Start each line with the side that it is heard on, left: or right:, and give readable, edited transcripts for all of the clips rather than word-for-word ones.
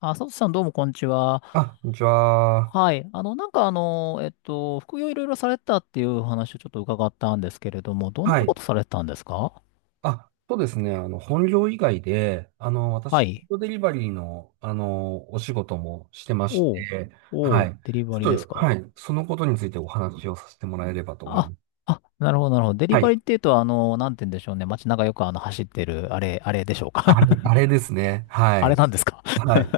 left: あ、佐藤さんどうもこんにちは。
right: あ、こんにちは。
left: はい。副業いろいろされてたっていうお話をちょっと伺ったんですけれども、どんな
right: はい。
left: ことされてたんですか？
right: あ、そうですね。本業以外で、私、
left: は
right: フー
left: い。
right: ドデリバリーの、お仕事もしてまし
left: おう。
right: て、は
left: おう。
right: い。
left: デリ
right: ち
left: バ
right: ょ
left: リー
right: っ
left: です
right: と、は
left: か？
right: い。そのことについてお話をさせてもらえればと思い
left: あ、
right: ます。
left: あ、なるほど、なるほど。デリ
right: は
left: バ
right: い。
left: リーっていうと、なんて言うんでしょうね。街中よく走ってる、あれ、あれでしょうか？
right: あれ、あれですね。は
left: あれ
right: い。
left: なんですか？
right: はい。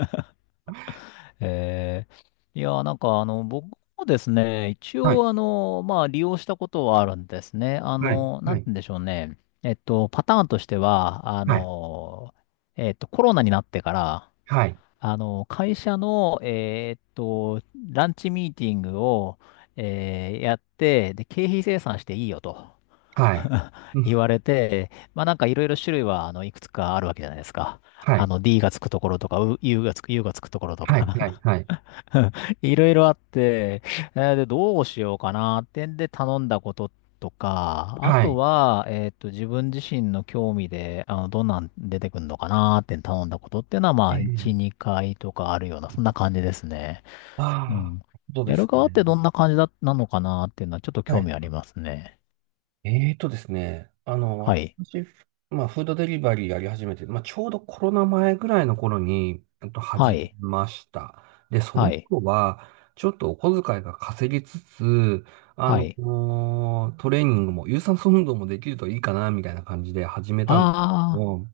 left: え僕もですね、一
right: はい。
left: 応まあ利用したことはあるんですね。
right: はい。
left: な
right: は
left: んて
right: い。
left: 言うんでしょうね。パターンとしては、
right: はい。
left: コロナになってから、
right: はい。
left: 会社の、ランチミーティングを、やって、で、経費精算していいよと
right: はい。う
left: 言
right: ん。
left: われて、まあなんかいろいろ種類は、いくつかあるわけじゃないですか。
right: は
left: あ
right: い。
left: の、D がつくところとか、U がつくところとか
right: はい。はい。はい。
left: いろいろあって、で、どうしようかなってんで頼んだこととか、あ
right: は
left: と
right: い。
left: は、自分自身の興味で、どんなん出てくるのかなって頼んだことっていうのは、ま
right: え
left: あ、
right: え。
left: 1、2回とかあるような、そんな感じですね。
right: あ
left: う
right: あ、
left: ん。
right: そうで
left: やる
right: す
left: 側ってど
right: ね。
left: んな感じだ、なのかなっていうのは、ちょっと
right: は
left: 興味
right: い。
left: ありますね。
right: えーとですね、あの、
left: はい。
right: 私、まあ、フードデリバリーやり始めて、まあ、ちょうどコロナ前ぐらいの頃に、
left: は
right: 始
left: い。
right: めました。で、そ
left: は
right: の
left: い。
right: 頃は、ちょっとお小遣いが稼ぎつつ、
left: はい。
right: トレーニングも、有酸素運動もできるといいかな、みたいな感じで始めたんですけ
left: あ
right: ど、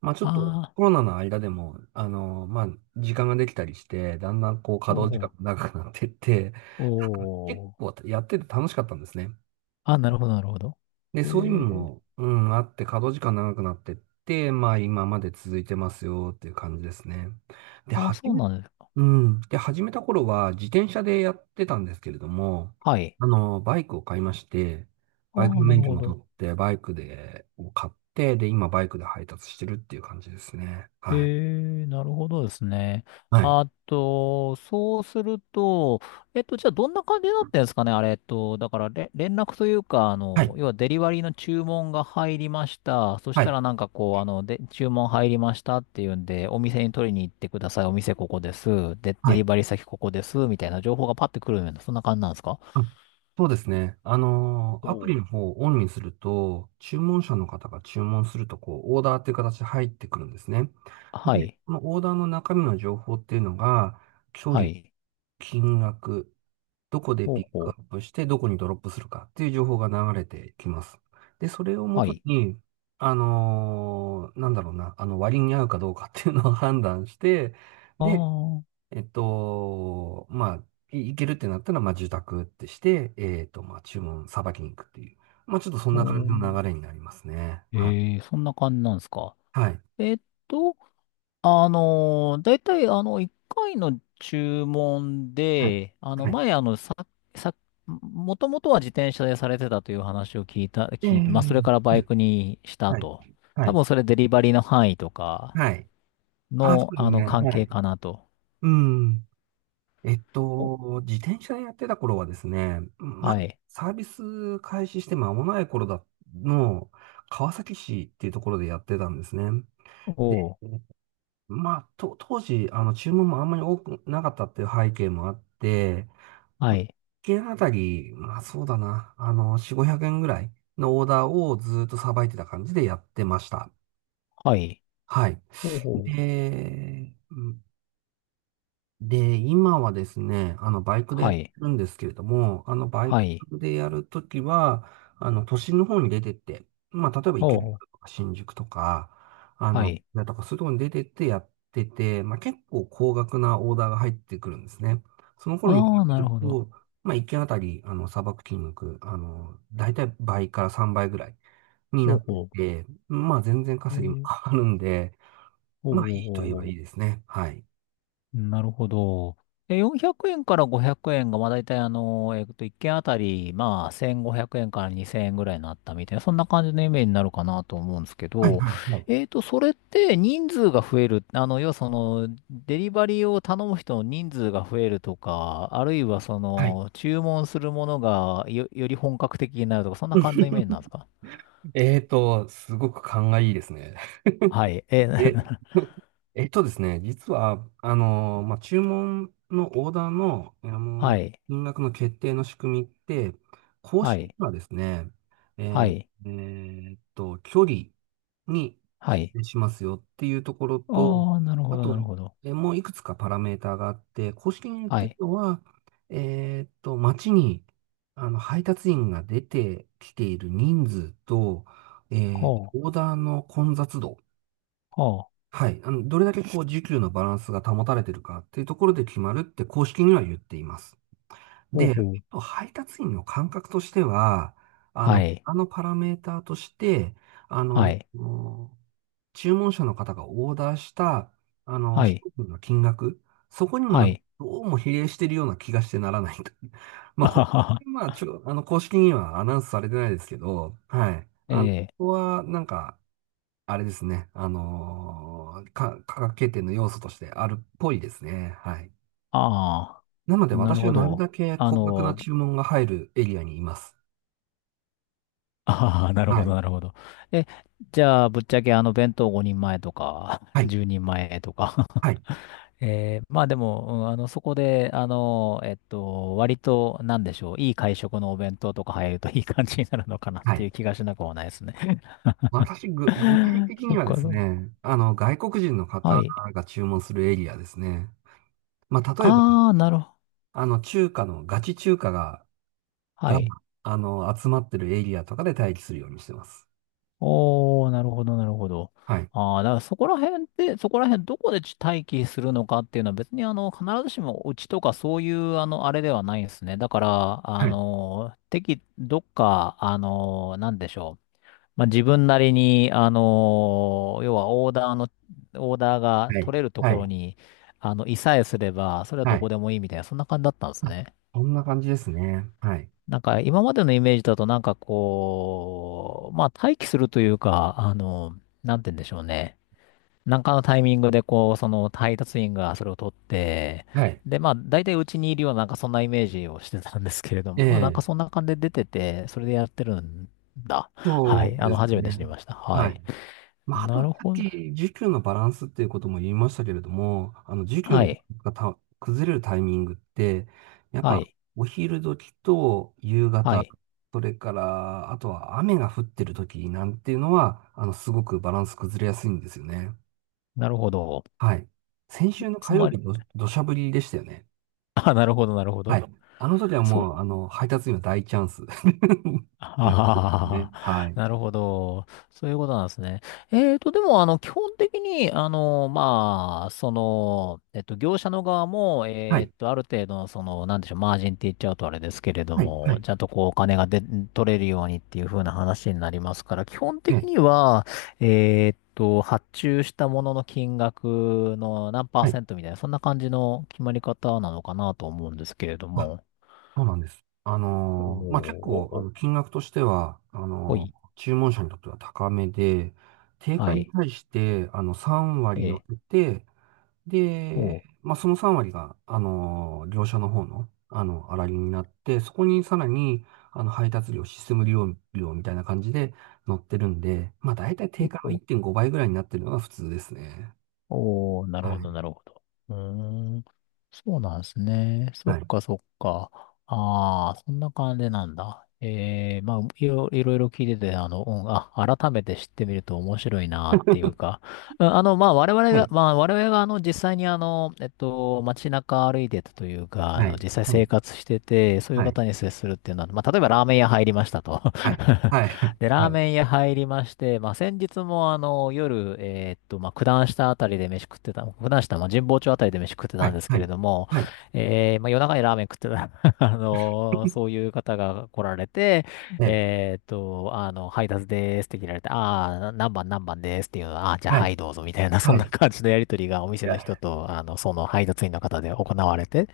right: まあ、ちょ
left: あ、
right: っと
left: ああ、
right: コロナの間でも、まあ、時間ができたりして、だんだんこう、稼
left: お
right: 働時間
left: お、
right: が長くなってって、
left: お
right: 結
left: お。
right: 構やってて楽しかったんですね。
left: あ、なるほど、なるほど。
right: で、そういうの
left: え
right: も、うん、あって、稼働時間長くなってって、まあ今まで続いてますよっていう感じですね。で、
left: ー、あ、
right: 始
left: そう
right: め、
left: なんですか。
right: うん。で、始めた頃は自転車でやってたんですけれども、
left: はい。
right: バイクを買いまして、バイク
left: ああ、
right: の
left: なる
right: 免許
left: ほ
right: も取
left: ど。
right: って、バイクで、を買って、で、今バイクで配達してるっていう感じですね。
left: え
right: はい。
left: え、なるほどですね。
right: はい。
left: あと、そうすると、じゃあどんな感じになってんですかね、あれ、えっと、だかられ、連絡というか、
right: はい。
left: 要はデリバリーの注文が入りました。そし
right: は
left: た
right: い。
left: らなんかこう、注文入りましたっていうんで、お店に取りに行ってください。お店ここです。で、
right: は
left: デリ
right: い。
left: バリー先ここです。みたいな情報がパッてくるような、そんな感じなんですか？
right: あ、そうですね。
left: お
right: アプリ
left: う、
right: の方をオンにすると、注文者の方が注文すると、こう、オーダーっていう形で入ってくるんですね。
left: は
right: で、
left: い。
right: このオーダーの中身の情報っていうのが、距
left: は
right: 離、
left: い。
right: 金額、どこで
left: ほう
right: ピックア
left: ほう。
right: ップして、どこにドロップするかっていう情報が流れてきます。で、それをも
left: は
right: と
left: い。
right: に、あのーなんだろうな、あの、割に合うかどうかっていうのを判断して、
left: あ
right: で、
left: あ、お
right: まあ、いけるってなったら、まあ、受託ってして、まあ、注文、さばきに行くっていう。まあ、ちょっとそんな感じの流れ
left: ー、
right: になりますね。はい。
left: ええ、そんな感じなんですか。
right: はい。
left: えっと、だいたい1回の注文
right: はい。
left: で、あの、
right: はい。
left: 前、あの、さ、さ、もともとは自転車でされてたという話を聞いて、まあ、そ
right: え
left: れ
right: え、
left: からバイクにした
right: はい。
left: と。
right: は
left: 多
right: い。
left: 分それデリバリーの範囲とか
right: はい。あ、そ
left: の、
right: うですね。
left: 関
right: は
left: 係
right: い。
left: かなと。
right: うん。
left: お、
right: 自転車でやってた頃はですね、
left: はい。
right: サービス開始して間もない頃だの、川崎市っていうところでやってたんですね。で、
left: おう、
right: 当時、注文もあんまり多くなかったっていう背景もあって、
left: は
right: 1
left: い。
right: 件あたり、まあそうだな、4、500円ぐらいのオーダーをずっとさばいてた感じでやってました。
left: はい。
right: はい。
left: おうほう。
right: で、で、今はですね、バイクでや
left: は
right: って
left: い。
right: るんですけれども、バイ
left: は
right: ク
left: い。
right: でやるときは、都心の方に出てって、まあ、例えば池
left: おうほう。
right: 袋とか新宿とか、
left: はい。
right: だとかそういうところに出てってやってて、まあ、結構高額なオーダーが入ってくるんですね。その頃に比
left: ああ、な
right: べ
left: る
right: る
left: ほど。
right: と、まあ、1件あたり、砂漠金額、だいたい倍から3倍ぐらいにな
left: おう
right: っ
left: ほ
right: てて、まあ、全然
left: う。え
right: 稼ぎも
left: ー、
right: 変わるんで、
left: おう
right: まあ、いいといえ
left: おう
right: ば
left: お
right: い
left: う
right: いですね。はい。
left: なるほど。え、400円から500円が、まあ大体1件あたり、まあ1500円から2000円ぐらいになったみたいな、そんな感じのイメージになるかなと思うんですけ
right: はい、
left: ど、
right: はい、はい。
left: それって人数が増える、要はその、デリバリーを頼む人の人数が増えるとか、あるいはそ
right: はい。
left: の、注文するものがよ、より本格的になるとか、そんな感じのイメージ なんですか？
right: すごく勘がいいですね。
left: はい。え、
right: え、えっとですね、実は、まあ、注文のオーダーの、
left: はい。
right: 金額の決定の仕組みって、公
left: は
right: 式に
left: い。
right: はですね、え
left: は
right: ー
left: い。
right: え距離に
left: は
right: 比
left: い。
right: 例しますよっていうところと、
left: ああ、なる
right: あ
left: ほど、
right: と、
left: なるほど。
right: もういくつかパラメーターがあって、公式に言っ
left: は
right: てる
left: い。
right: のは、街に、配達員が出てきている人数と、オーダーの混雑度、
left: ああ、
right: はい。どれだけこう、時給のバランスが保たれてるかっていうところで決まるって公式には言っています。
left: ほう
right: で、
left: ほう。
right: 配達員の感覚としては、
left: はい、
right: あのパラメーターとして、
left: はい、
right: もう注文者の方がオーダーした、
left: は
right: 商
left: い、
right: 品の金額、そこにも
left: は
right: なんか、
left: い。
right: どうも比例してるような気がしてならないと。まあ、
left: あ
right: こ
left: は
right: こ
left: は。
right: れまあ、ちょ、あの、公式にはアナウンスされてないですけど、はい。
left: え
right: こ
left: え、
right: こは、なんか、あれですね。あのーか、科学経典の要素としてあるっぽいですね。はい。
left: ああ、
right: なので
left: なる
right: 私は
left: ほ
right: なる
left: ど。
right: だけ
left: あ
right: 高額な
left: の、
right: 注文が入るエリアにいます。
left: ああ、なる
right: は
left: ほど、
right: い。
left: なるほど。え、じゃあ、ぶっちゃけあの弁当5人前とか、
right: は い。
left: 10人前とか
right: はい。
left: えー、まあでも、うん、そこで、割と、なんでしょう、いい会食のお弁当とか入るといい感じになるのかなっ
right: は
left: てい
right: い。
left: う気がしなくもないですね。
right: 私、具体 的
left: そ
right: に
left: っ
right: はで
left: か、
right: す
left: そっか。
right: ね、外国人の
left: は
right: 方
left: い。
right: が注文するエリアですね。まあ、例えば、
left: ああ、なるほど。
right: 中華の、ガチ中華が、
left: は
right: が、
left: い。
right: 集まってるエリアとかで待機するようにしてます。
left: おー、なるほど、なるほど。
right: はい。
left: ああ、だからそこら辺って、そこら辺どこで待機するのかっていうのは別に必ずしもうちとかそういうあれではないですね。だから、あ
right: はい。
left: の、適、どっか、あの、なんでしょう。まあ、自分なりに、要はオーダーが
right: はい。
left: 取れると
right: は
left: こ
right: い。
left: ろに、いさえすれば、それは
right: は
left: ど
right: い。
left: こでもいいみたいな、そんな感じだったんですね。
right: こんな感じですね。はい。
left: なんか今までのイメージだとなんかこう、まあ待機するというか、なんて言うんでしょうね。なんかのタイミングでこう、その配達員がそれを取って、
right: はい。
left: で、まあ大体うちにいるようななんかそんなイメージをしてたんですけれども、まあなん
right: え
left: かそ
right: え、
left: んな感じで出てて、それでやってるんだ。は
right: そ
left: い。
right: う
left: あ
right: で
left: の、
right: す
left: 初め
right: ね。
left: て知りました。は
right: はい。
left: い。
right: まあ、あと、
left: な
right: さ
left: る
right: っ
left: ほ
right: き、
left: ど。
right: 需給のバランスっていうことも言いましたけれども、需給
left: は
right: の
left: い。
right: がた崩れるタイミングって、やっ
left: は
right: ぱ、
left: い。
right: お昼時と夕
left: は
right: 方、
left: い。
right: それから、あとは雨が降ってる時なんていうのは、すごくバランス崩れやすいんですよね。
left: なるほど。
right: はい。先週の
left: つ
right: 火曜
left: ま
right: 日、
left: り、
right: 土砂降りでしたよね。
left: あ、なるほど、なるほ
right: は
left: ど。
right: い。あの時は
left: そ
right: もう、
left: う、
right: 配達員は大チャンス。ね。
left: あ
right: は
left: あ、
right: い。
left: なるほど。そういうことなんですね。でも、あの、基本的に、業者の側も、
right: はい。
left: ある程度の、その、なんでしょう、マージンって言っちゃうとあれですけれど
right: はい。は
left: も、
right: い。
left: ちゃんとこう、お金がで、取れるようにっていう風な話になりますから、基本
right: え
left: 的
right: え。
left: には、発注したものの金額の何パー
right: はい。
left: セントみたいな、そんな感じの決まり方なのかなと思うんですけれども。
right: そうなんです。
left: お
right: 結構、あ
left: ー、
right: の金額としては、あ
left: ほ
right: の
left: い、
right: 注文者にとっては高めで、定
left: は
right: 価に
left: い。
right: 対して、3割乗っ
left: ええ、
right: て、で、
left: おう、
right: まあ、その3割が、あの業者の方の、粗利になって、そこにさらに、配達料、システム利用料みたいな感じで乗ってるんで、まあ、たい定
left: お
right: 価の
left: う、
right: 1.5倍ぐらいになってるのが普通ですね。
left: おうなるほど、なるほど。うーん、そうなんですね。そ
right: は
left: っ
right: い。
left: か、そっか。ああ、そんな感じなんだ。ええ、まあ、いろいろいろ聞いてて、うん、あ、改めて知ってみると面白いなっていうか、うん、あの、まあ、我々
right: は
left: が、
right: い。
left: まあ、我々が、実際に、街中歩いてたというか、
right: はい。
left: 実際生活してて、そういう
right: はい。
left: 方に接するっていうのは、まあ、例えばラーメン屋入りましたと。
right: はい。はい。はい。
left: で、ラー
right: はい。
left: メン屋入りまして、まあ、先日も夜、まあ、九段下あたりで飯食ってた、九段下、まあ、神保町あたりで飯食って
right: は
left: たん
right: い。
left: です
right: は
left: けれ
right: い。
left: ども、
right: はい。
left: えー、まあ、夜中にラーメン食ってた、そう いう方が来られて、
right: ね、
left: 配達でーすって切られて、ああ、何番何番ですっていうのは、ああー、じゃあ
right: はい、
left: はいどうぞみたいな、そ
right: は
left: ん
right: い。い
left: な感じのやりとりがお店の
right: や、
left: 人と、その配達員の方で行われて、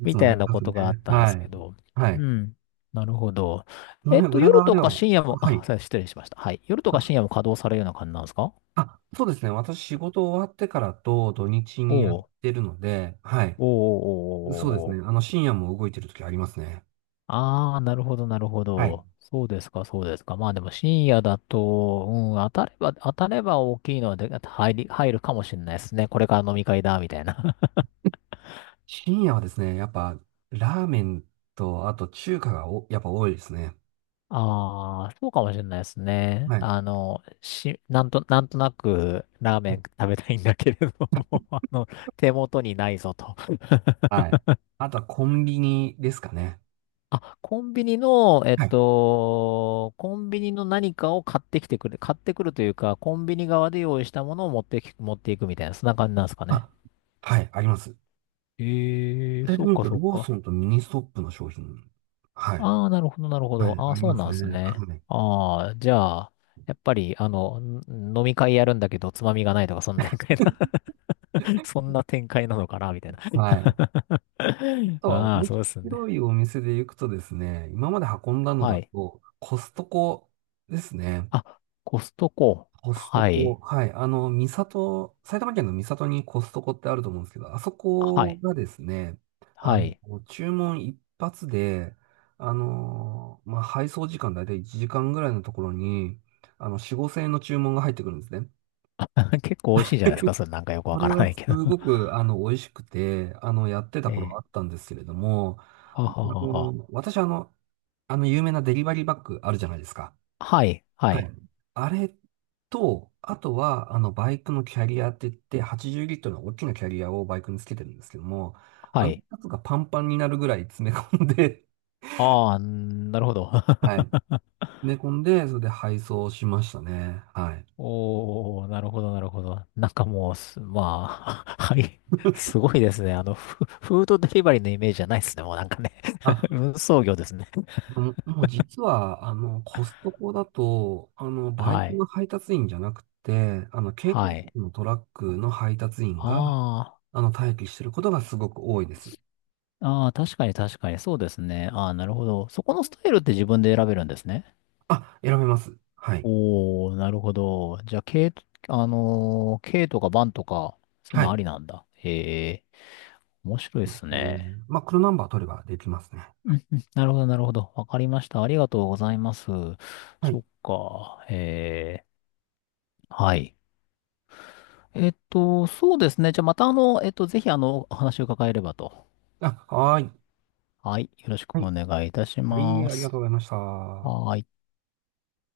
right: いつ
left: み
right: も
left: た
right: やっ
left: い
right: て
left: な
right: ま
left: こ
right: すね。
left: とがあったんで
right: は
left: すけ
right: い。
left: ど、
right: は
left: う
right: い。
left: ん。なるほど。
right: その辺、裏
left: 夜
right: 側
left: と
right: では
left: か
right: も
left: 深夜
right: う、
left: も、
right: はい。
left: あ、すいません失礼しました。はい。夜とか深
right: あ、
left: 夜も稼働されるような感じなんですか？
right: あ、そうですね。私、仕事終わってからと土日
left: お
right: にやっ
left: う
right: てるので、はい。
left: おうおうお
right: そうです
left: うおうお
right: ね。
left: う、
right: 深夜も動いてる時ありますね。
left: ああー、なるほど、なるほ
right: はい。
left: ど。そうですか、そうですか。まあでも深夜だと、うん、当たれば大きいのはで、入るかもしれないですね。これから飲み会だ、みたいな。
right: 深夜はですね、やっぱ、ラーメンと、あと中華が、やっぱ多いですね。
left: ああ、そうかもしれないですね。
right: はい。
left: あの、し、なんと、なんとなくラーメン食べたいんだけれども、あの、手元にないぞと。
right: はい。あとはコンビニですかね。
left: あ、コンビニの、
right: はい。
left: コンビニの何かを買ってくるというか、コンビニ側で用意したものを持っていくみたいな、そんな感じなんですかね。
right: あ、はい、あります。
left: ええ、
right: 具体的
left: そ
right: に
left: う
right: 言う
left: か、
right: と、
left: そ
right: ロ
left: う
right: ー
left: か。
right: ソンとミニストップの商品。はい。
left: ああ、なるほど、なるほ
right: はい、
left: ど。ああ、
right: あり
left: そう
right: ます
left: なんです
right: ね。
left: ね。
right: はい。
left: ああ、じゃあ、やっぱり、あの、ん飲み会やるんだけど、つまみがないとか、そんな展開な そんな展開なのかな、みたい
right: はい。あ
left: な。
right: とは、
left: ああ、
right: 面
left: そうです
right: 白
left: ね。
right: いお店で行くとですね、今まで運んだの
left: は
right: だ
left: い。
right: と、コストコですね。
left: あ、コストコ。
right: コスト
left: は
right: コ。
left: い。
right: はい。三郷、埼玉県の三郷にコストコってあると思うんですけど、あそ
left: は
right: こ
left: い。
right: がですね、あ
left: はい。
right: の、注文一発で、まあ、配送時間だいたい1時間ぐらいのところに、4、5千円の注文が入ってくるんですね。
left: 結構美味しいじゃないですか。それなんかよく
right: そ
left: わか
right: れ
left: らな
right: は
left: い
right: す
left: けど。
right: ごく、美味しくて、やって た頃があ
left: ええ。
right: ったんですけれども、
left: は
right: あ
left: ははは。
right: の、私、あの、あの、有名なデリバリーバッグあるじゃないですか。
left: はい、は
right: はい。
left: い、
right: あれと、あとは、バイクのキャリアって言って、80リットルの大きなキャリアをバイクにつけてるんですけども、あ
left: は
right: の
left: い。
right: やつがパンパンになるぐらい詰め込んで、
left: ああ、なるほど。
right: はい。詰 め込んで、それで配送しましたね。はい。
left: おー、なるほど、なるほど。なんかもうす、まあ、はい。すごいですね。フードデリバリーのイメージじゃないですね。もうなんかね。
right: あ、
left: 運送業ですね。
right: もう実は、コストコだと、バイ
left: は
right: ク
left: い。
right: の配達員じゃなくて、軽貨
left: はい。
right: 物のトラックの配達員が、
left: あ
right: 待機してることがすごく多いです。
left: あ、ああ、確かに確かに。そうですね。ああ、なるほど。そこのスタイルって自分で選べるんですね。
right: あ、選べます。はい。
left: おー、なるほど。じゃあ、K、K とかバンとかそういう
right: は
left: のあ
right: い。
left: りなんだ。へえ、面白いっす
right: う
left: ね。
right: んまあ、黒ナンバー取ればできますね。
left: うんうん、なるほど、なるほど。わかりました。ありがとうございます。
right: は
left: そ
right: い。
left: っか。えー、はい。そうですね。じゃあ、またぜひあの、お話を伺えればと。
right: あ、はーい。
left: はい。よろし
right: は
left: くお
right: い。
left: 願いいたし
right: はい、
left: ま
right: ありが
left: す。
right: とうございました。
left: はーい。